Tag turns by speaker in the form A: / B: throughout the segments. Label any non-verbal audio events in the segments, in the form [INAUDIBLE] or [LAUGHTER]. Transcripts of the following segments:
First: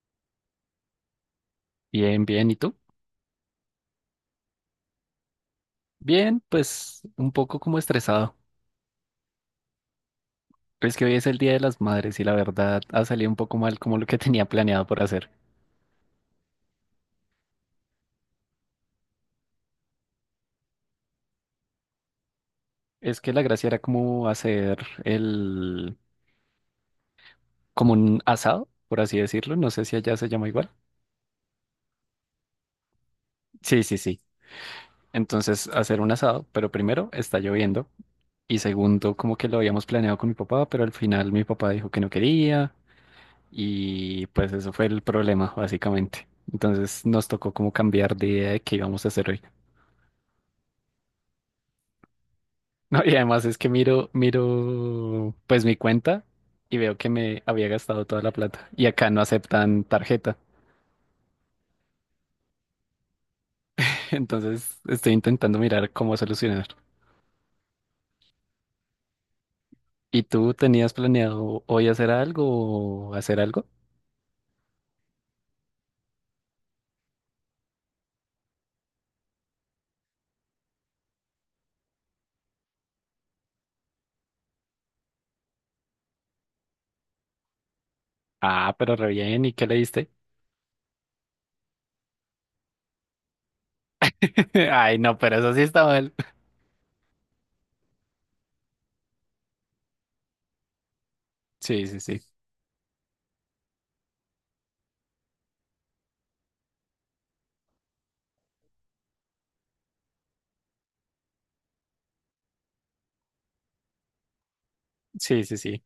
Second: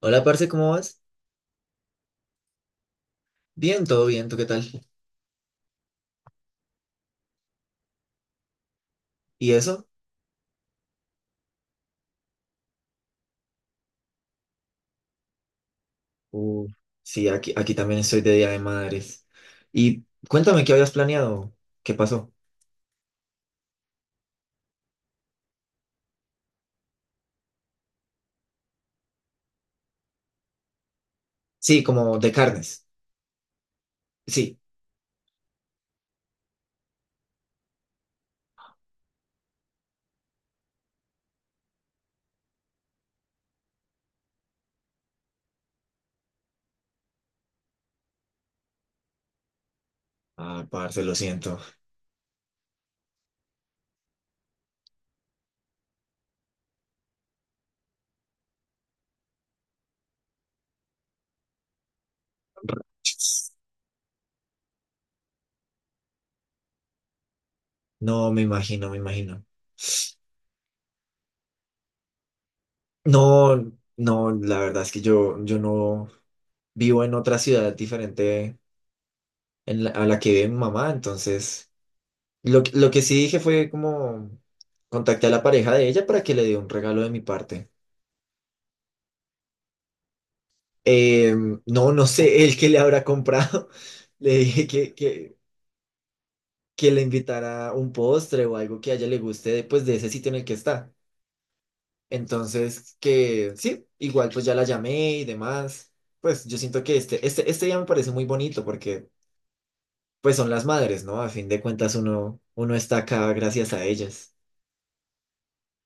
A: Hola, parce, ¿cómo vas?
B: Bien, bien. ¿Y tú?
A: Bien, todo bien, ¿tú qué tal?
B: Bien, pues un poco como estresado.
A: ¿Y eso?
B: Es que hoy es el Día de las Madres y la verdad ha salido un poco mal como lo que [LAUGHS] tenía planeado por hacer.
A: Uh, sí, aquí también estoy de Día de Madres. Y cuéntame qué habías planeado, qué pasó.
B: Es que la gracia era como hacer el, como un asado, por así decirlo. No sé si allá se llama igual.
A: Sí, como de carnes.
B: Sí, sí, sí.
A: Sí.
B: Entonces hacer un asado, pero primero está lloviendo y segundo como que lo habíamos planeado con mi papá, pero al final mi papá dijo que no quería y pues eso fue el problema básicamente. Entonces nos tocó como cambiar de idea de qué íbamos a hacer hoy.
A: Ah, parce, lo siento.
B: No, y además es que miro pues mi cuenta y veo que me había gastado toda la plata y acá no aceptan tarjeta. [LAUGHS] Entonces estoy intentando mirar cómo solucionar.
A: No, me imagino.
B: ¿Y tú tenías planeado hoy hacer algo o hacer algo?
A: No, no, la verdad es que yo no vivo en otra ciudad diferente a la que vive mi mamá, entonces lo que sí dije fue como contacté a la pareja de ella para que le dé un regalo de mi parte.
B: Ah, pero re bien, ¿y qué le diste?
A: Eh, no, no sé, el que le habrá comprado. [LAUGHS] Le
B: [LAUGHS]
A: dije
B: Ay, no, pero eso sí está mal.
A: que le invitara un postre o algo que a ella le guste de, pues, de ese sitio en el que está.
B: Sí, sí, sí.
A: Entonces, que sí, igual pues ya la llamé y demás. Pues yo siento que este día me parece muy bonito porque pues son las madres, ¿no? A fin de cuentas uno está acá gracias a ellas.
B: Sí, sí, sí.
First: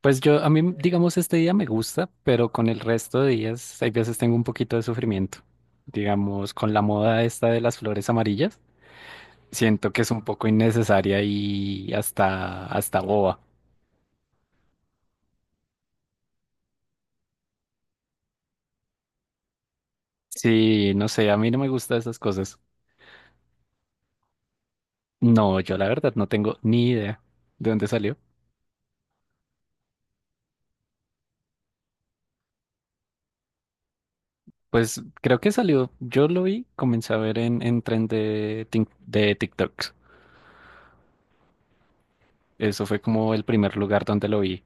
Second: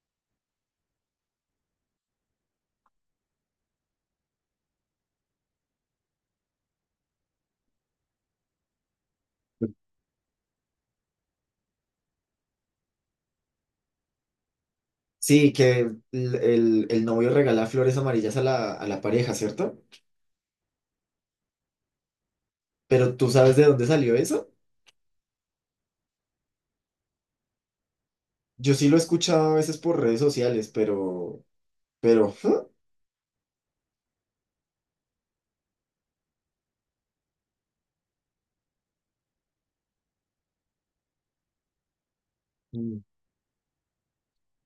B: Pues yo, a mí, digamos, este día me gusta, pero con el resto de días, hay veces tengo un poquito de sufrimiento. Digamos, con la moda esta de las flores amarillas. Siento que es un poco innecesaria y hasta boba.
A: Sí, que el novio regala flores amarillas a a la pareja, ¿cierto?
B: Sí, no sé, a mí no me gustan esas cosas.
A: Pero ¿tú sabes de dónde salió eso?
B: No, yo la verdad no tengo ni idea de dónde salió.
A: Yo sí lo he escuchado a veces por redes sociales, pero ¿huh?
B: Pues creo que salió, yo lo vi, comencé a ver en tren de TikToks. Eso fue
A: Mm.
B: como el primer lugar donde lo vi.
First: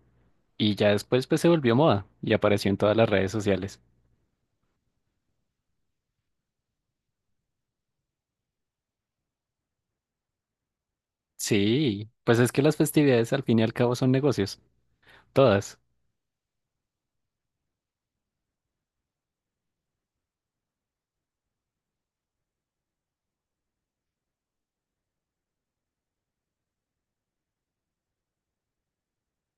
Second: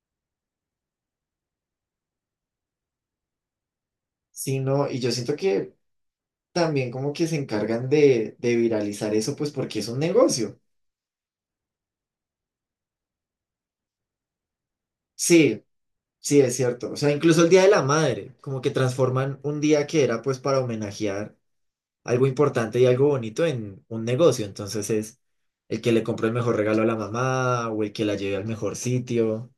B: Y ya después pues se volvió moda y apareció en todas las redes sociales.
A: Sí, no, y yo siento que también como que se encargan de viralizar eso, pues porque es un negocio.
B: Sí, pues es que las festividades al fin y al cabo son negocios,
A: Sí,
B: todas.
A: sí, es cierto. O sea, incluso el Día de la Madre, como que transforman un día que era pues para homenajear algo importante y algo bonito en un negocio. Entonces es el que le compró el mejor regalo a la mamá o el que la lleve al mejor sitio.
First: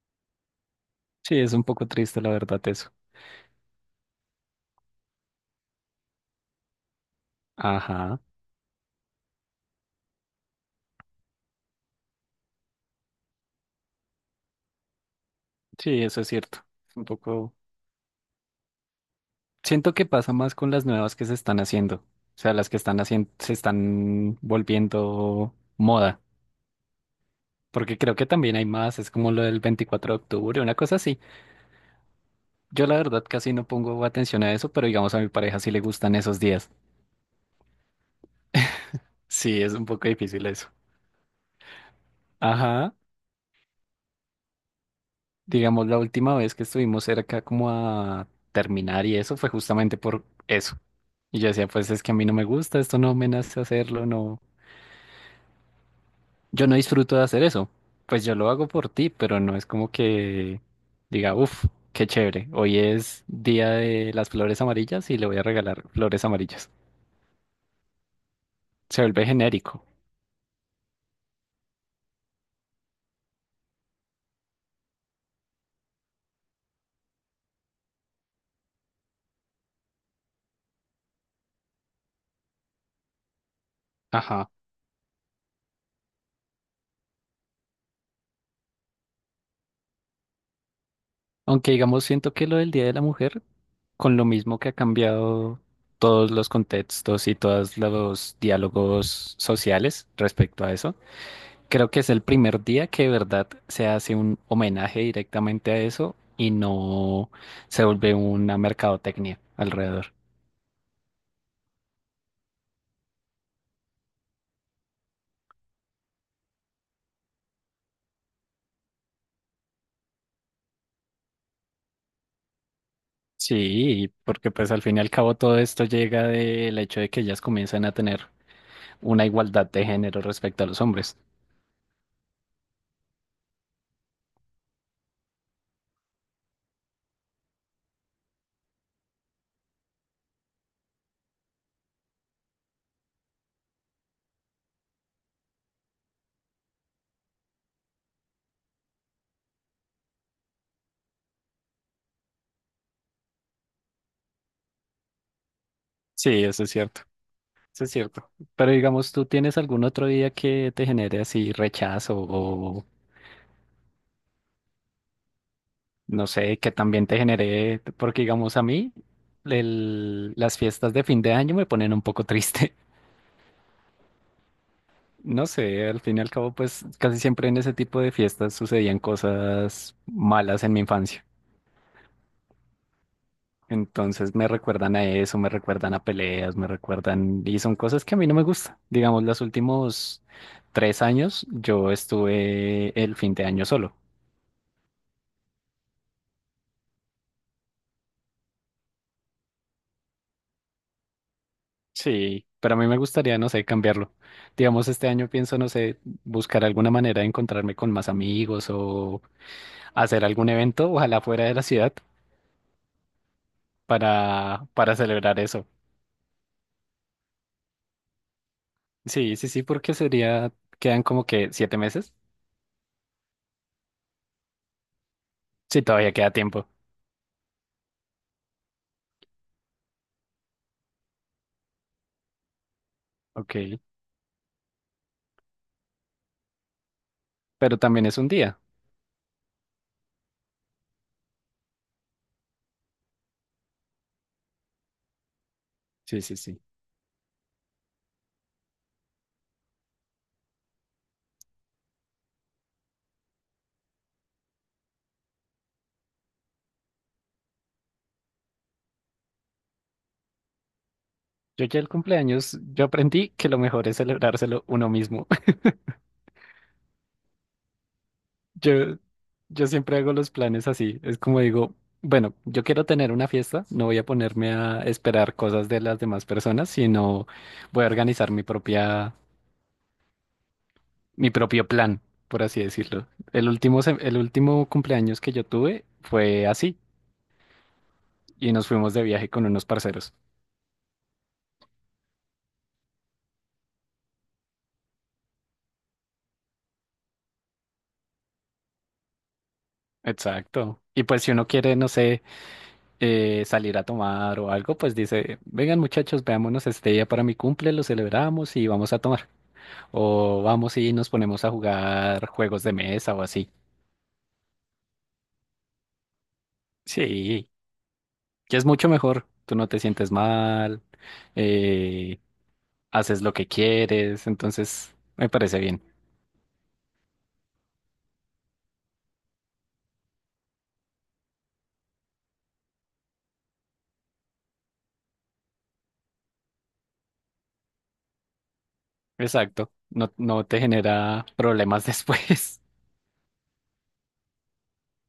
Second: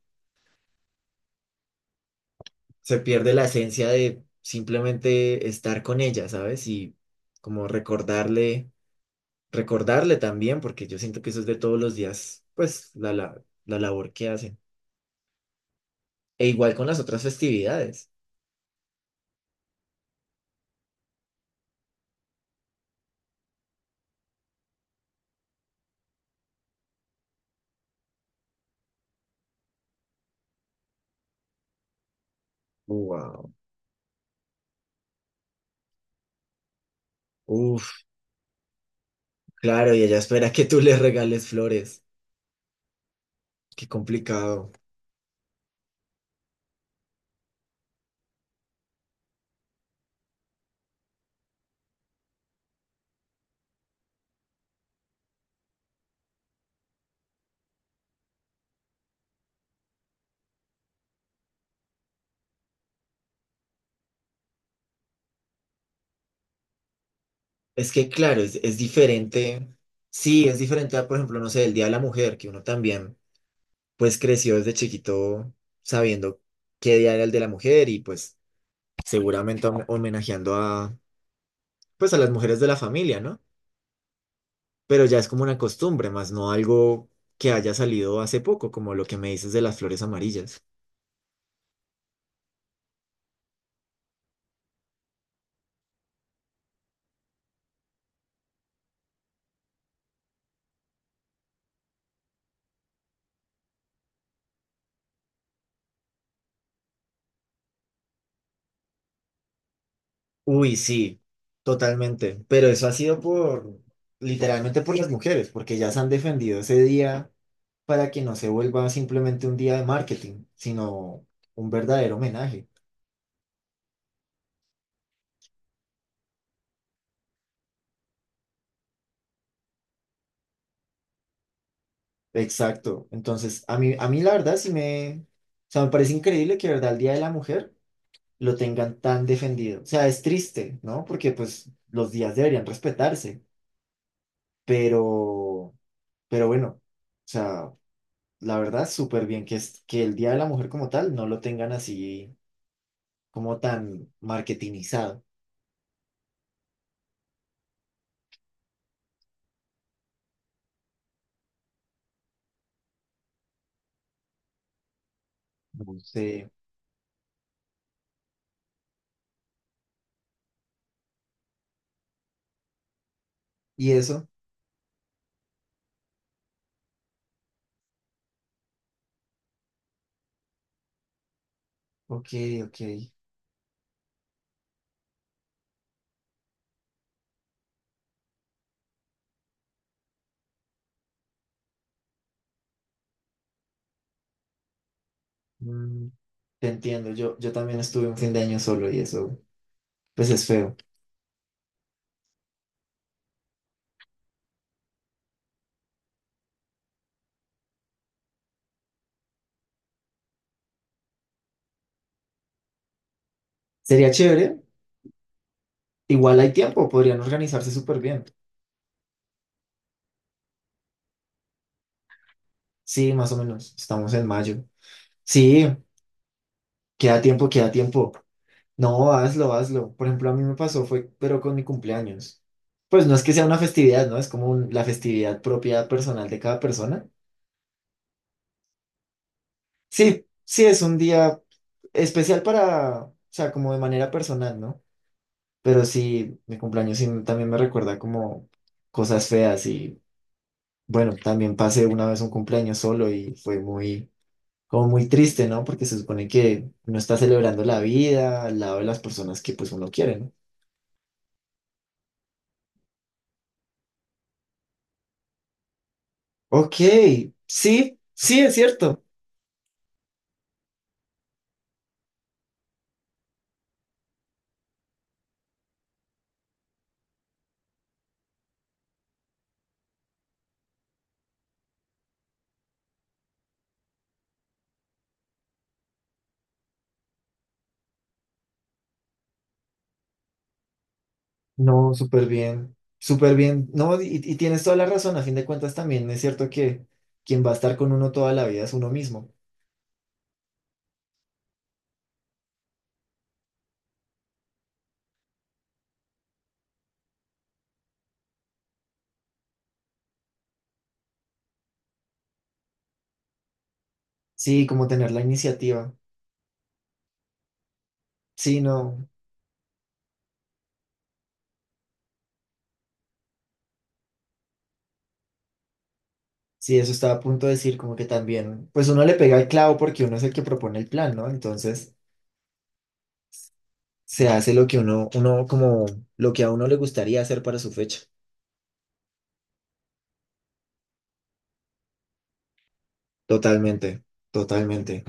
B: Sí, es un poco triste la verdad eso.
A: Se pierde la esencia de simplemente estar con ella, ¿sabes? Y como
B: Ajá.
A: recordarle, recordarle también, porque yo siento que eso es de todos los días, pues la labor que hacen.
B: Sí, eso es
A: E
B: cierto.
A: igual con las
B: Un
A: otras
B: poco.
A: festividades.
B: Siento que pasa más con las nuevas que se están haciendo. O sea, las que están haciendo, se están volviendo moda. Porque creo que también hay más, es como lo del 24 de octubre, una cosa así. Yo la verdad
A: Wow.
B: casi no pongo atención a eso, pero digamos a mi pareja sí le gustan esos días.
A: Uf,
B: Sí, es un
A: claro, y
B: poco
A: ella
B: difícil
A: espera que
B: eso.
A: tú le regales flores.
B: Ajá.
A: Qué complicado.
B: Digamos, la última vez que estuvimos cerca como a terminar y eso fue justamente por eso. Y yo decía, pues es que a mí no me gusta, esto no me nace hacerlo, no. Yo no disfruto de hacer eso. Pues yo lo hago por ti, pero no es como que diga, uff, qué chévere. Hoy es día de las flores amarillas y le voy a regalar flores amarillas.
A: Es que, claro, es
B: Se vuelve
A: diferente.
B: genérico.
A: Sí, es diferente a, por ejemplo, no sé, el Día de la Mujer, que uno también, pues creció desde chiquito sabiendo qué día era el de la mujer y pues seguramente homenajeando a, pues a las mujeres de la familia, ¿no?
B: Ajá.
A: Pero ya es como una costumbre, más no algo que haya salido hace poco, como lo que me dices de las flores amarillas.
B: Aunque digamos, siento que lo del Día de la Mujer, con lo mismo que ha cambiado todos los contextos y todos los diálogos sociales respecto a eso. Creo que es el primer día que de verdad se hace un homenaje directamente a eso y no se vuelve una mercadotecnia alrededor.
A: Uy, sí, totalmente, pero eso ha sido por, literalmente por las mujeres, porque ya se han defendido ese día para que no se vuelva simplemente un día de marketing, sino un verdadero homenaje.
B: Sí, porque pues al fin y al cabo todo esto llega del hecho de que ellas comienzan a tener una igualdad de género respecto a los hombres.
A: Exacto, entonces a mí la verdad sí me, o sea, me parece increíble que, de verdad, el Día de la Mujer lo tengan tan defendido. O sea, es triste, ¿no? Porque pues los días deberían respetarse, pero, pero bueno, o sea, la verdad, súper bien que, es, que el Día de la Mujer como tal no lo tengan así como tan marketingizado.
B: Sí, eso es cierto, eso es cierto. Pero digamos, ¿tú tienes algún otro día que te genere así rechazo o
A: No
B: no
A: sé.
B: sé, que también te genere, porque digamos a mí, el- las fiestas de fin de año me ponen un poco triste?
A: ¿Y eso?
B: No sé, al fin y al cabo, pues casi siempre en ese tipo de fiestas sucedían cosas malas en mi infancia.
A: Ok, ok.
B: Entonces me recuerdan a eso, me recuerdan a peleas, me recuerdan, y son cosas que a mí no me gustan. Digamos, los últimos 3 años yo estuve el fin de año solo.
A: Mm, te entiendo, yo también estuve un fin de año solo y eso, pues es feo.
B: Sí, pero a mí me gustaría, no sé, cambiarlo. Digamos, este año pienso, no sé, buscar alguna manera de encontrarme con más amigos o hacer algún evento, ojalá fuera de la ciudad,
A: Sería chévere,
B: para celebrar eso.
A: igual hay tiempo, podrían organizarse súper bien.
B: Sí, sí, sí, porque sería, quedan como que 7 meses.
A: Sí, más o menos, estamos en mayo. Sí.
B: Sí, todavía queda tiempo.
A: Queda tiempo. No, hazlo. Por ejemplo, a mí me pasó, fue, pero con mi cumpleaños. Pues no es que sea
B: Ok,
A: una festividad, ¿no? Es como la festividad propia personal de cada persona.
B: pero también es un día.
A: Sí, sí, es un día especial para, o sea, como de manera personal, ¿no? Pero
B: Sí, sí,
A: sí, mi
B: sí.
A: cumpleaños sí también me recuerda como cosas feas y, bueno, también pasé una vez un cumpleaños solo y fue muy, como muy triste, ¿no? Porque se supone que uno está celebrando la vida al lado de las personas que pues uno quiere, ¿no?
B: Yo ya el cumpleaños, yo aprendí que lo mejor es celebrárselo uno mismo. [LAUGHS]
A: Ok, sí, sí, es
B: Yo,
A: cierto.
B: yo siempre hago los planes así. Es como digo, bueno, yo quiero tener una fiesta, no voy a ponerme a esperar cosas de las demás personas, sino voy a organizar mi propia, mi propio plan, por así decirlo. El último cumpleaños que yo tuve fue así. Y nos fuimos de viaje con unos parceros.
A: No, súper bien, súper bien. No, y tienes toda la razón, a fin de cuentas también es cierto que quien va a estar con uno toda la vida es uno mismo.
B: Exacto. Y pues si uno quiere, no sé, salir a tomar o algo, pues dice, vengan muchachos, veámonos este día para mi cumple, lo celebramos y vamos a tomar. O vamos y nos ponemos a jugar juegos de mesa o así.
A: Sí, como tener la iniciativa.
B: Sí, que
A: Sí,
B: es mucho
A: no,
B: mejor. Tú no te sientes mal, eh, haces lo que quieres, entonces me parece bien.
A: sí, eso estaba a punto de decir, como que también, pues uno le pega el clavo porque uno es el que propone el plan, ¿no? Entonces se hace lo que uno como lo que a uno le gustaría hacer para su fecha.
B: Exacto. No, no te genera problemas [LAUGHS] después.
A: Totalmente, totalmente.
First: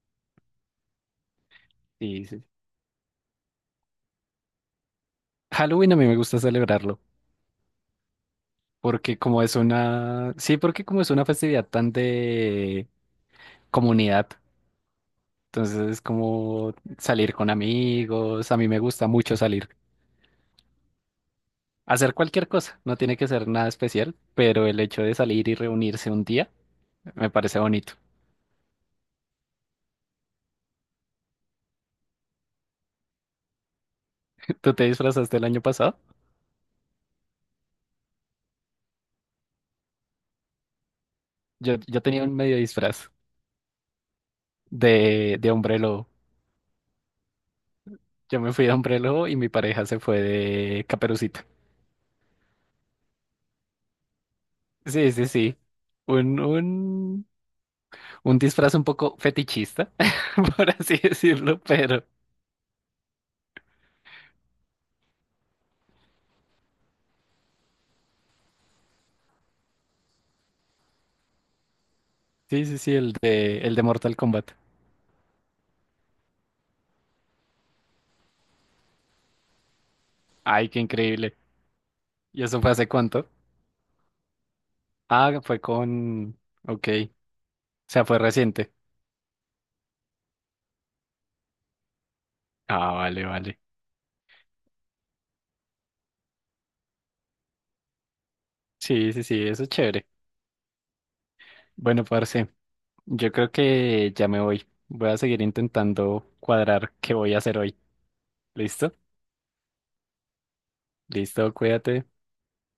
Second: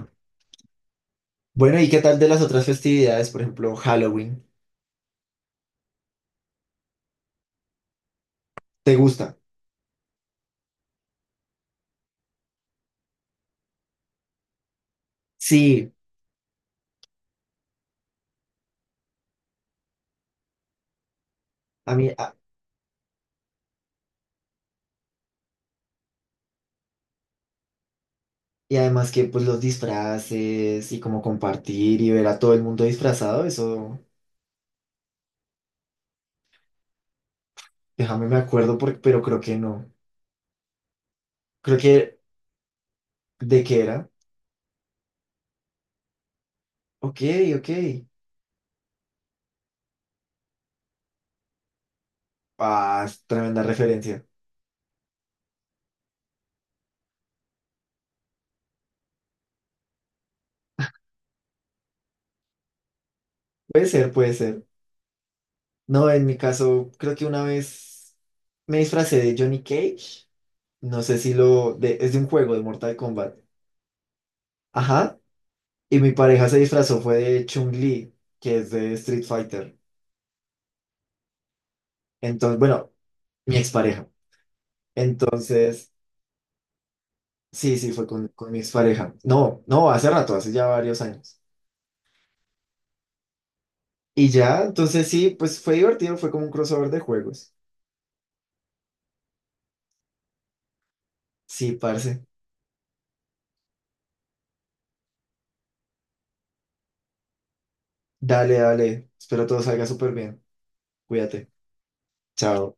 A: Bueno, ¿y qué tal
B: Sí,
A: de las
B: sí.
A: otras festividades? Por ejemplo, Halloween.
B: Halloween a mí me gusta celebrarlo.
A: ¿Te
B: Porque
A: gusta?
B: como es una, sí, porque como es una festividad tan de comunidad, entonces
A: Sí.
B: es como salir con amigos, a mí me gusta mucho salir,
A: A mí,
B: hacer
A: a-
B: cualquier cosa, no tiene que ser nada especial, pero el hecho de salir y reunirse un día me parece bonito.
A: y además que pues los disfraces y como compartir y ver a todo el mundo disfrazado, eso,
B: [LAUGHS] ¿Tú te disfrazaste el año pasado?
A: déjame me acuerdo, pero creo que no.
B: Yo,
A: Creo
B: yo
A: que,
B: tenía un medio disfraz
A: ¿de qué era?
B: de hombre lobo.
A: Ok, ok.
B: Yo me fui de hombre lobo y mi pareja se fue de caperucita.
A: Ah, es tremenda referencia.
B: Sí, sí, sí. Un, un un disfraz un poco fetichista, [LAUGHS] por así decirlo, pero
A: Puede ser, puede ser. No, en mi caso, creo que una vez me disfracé de Johnny Cage. No sé si lo... es de un juego de
B: sí, sí, sí,
A: Mortal
B: el
A: Kombat.
B: de, el de Mortal Kombat.
A: Ajá. Y mi pareja se disfrazó fue de Chun-Li, que es de Street Fighter.
B: Ay, qué increíble. ¿Y
A: Entonces,
B: eso fue hace
A: bueno,
B: cuánto?
A: mi expareja.
B: Ah, fue
A: Entonces...
B: con... Ok, o
A: Sí, sí, fue
B: sea, fue
A: con mi
B: reciente.
A: expareja. No, no, hace rato, hace ya varios años.
B: Ah, vale, vale.
A: Y ya, entonces sí, pues fue divertido, fue como un crossover de juegos.
B: Sí, sí, sí, eso es chévere.
A: Sí,
B: Bueno,
A: parce.
B: parce, yo creo que ya me voy. Voy a seguir intentando cuadrar qué voy a hacer hoy.
A: Dale,
B: ¿Listo?
A: dale. Espero todo salga súper bien. Cuídate.
B: Listo, cuídate.
A: Chao.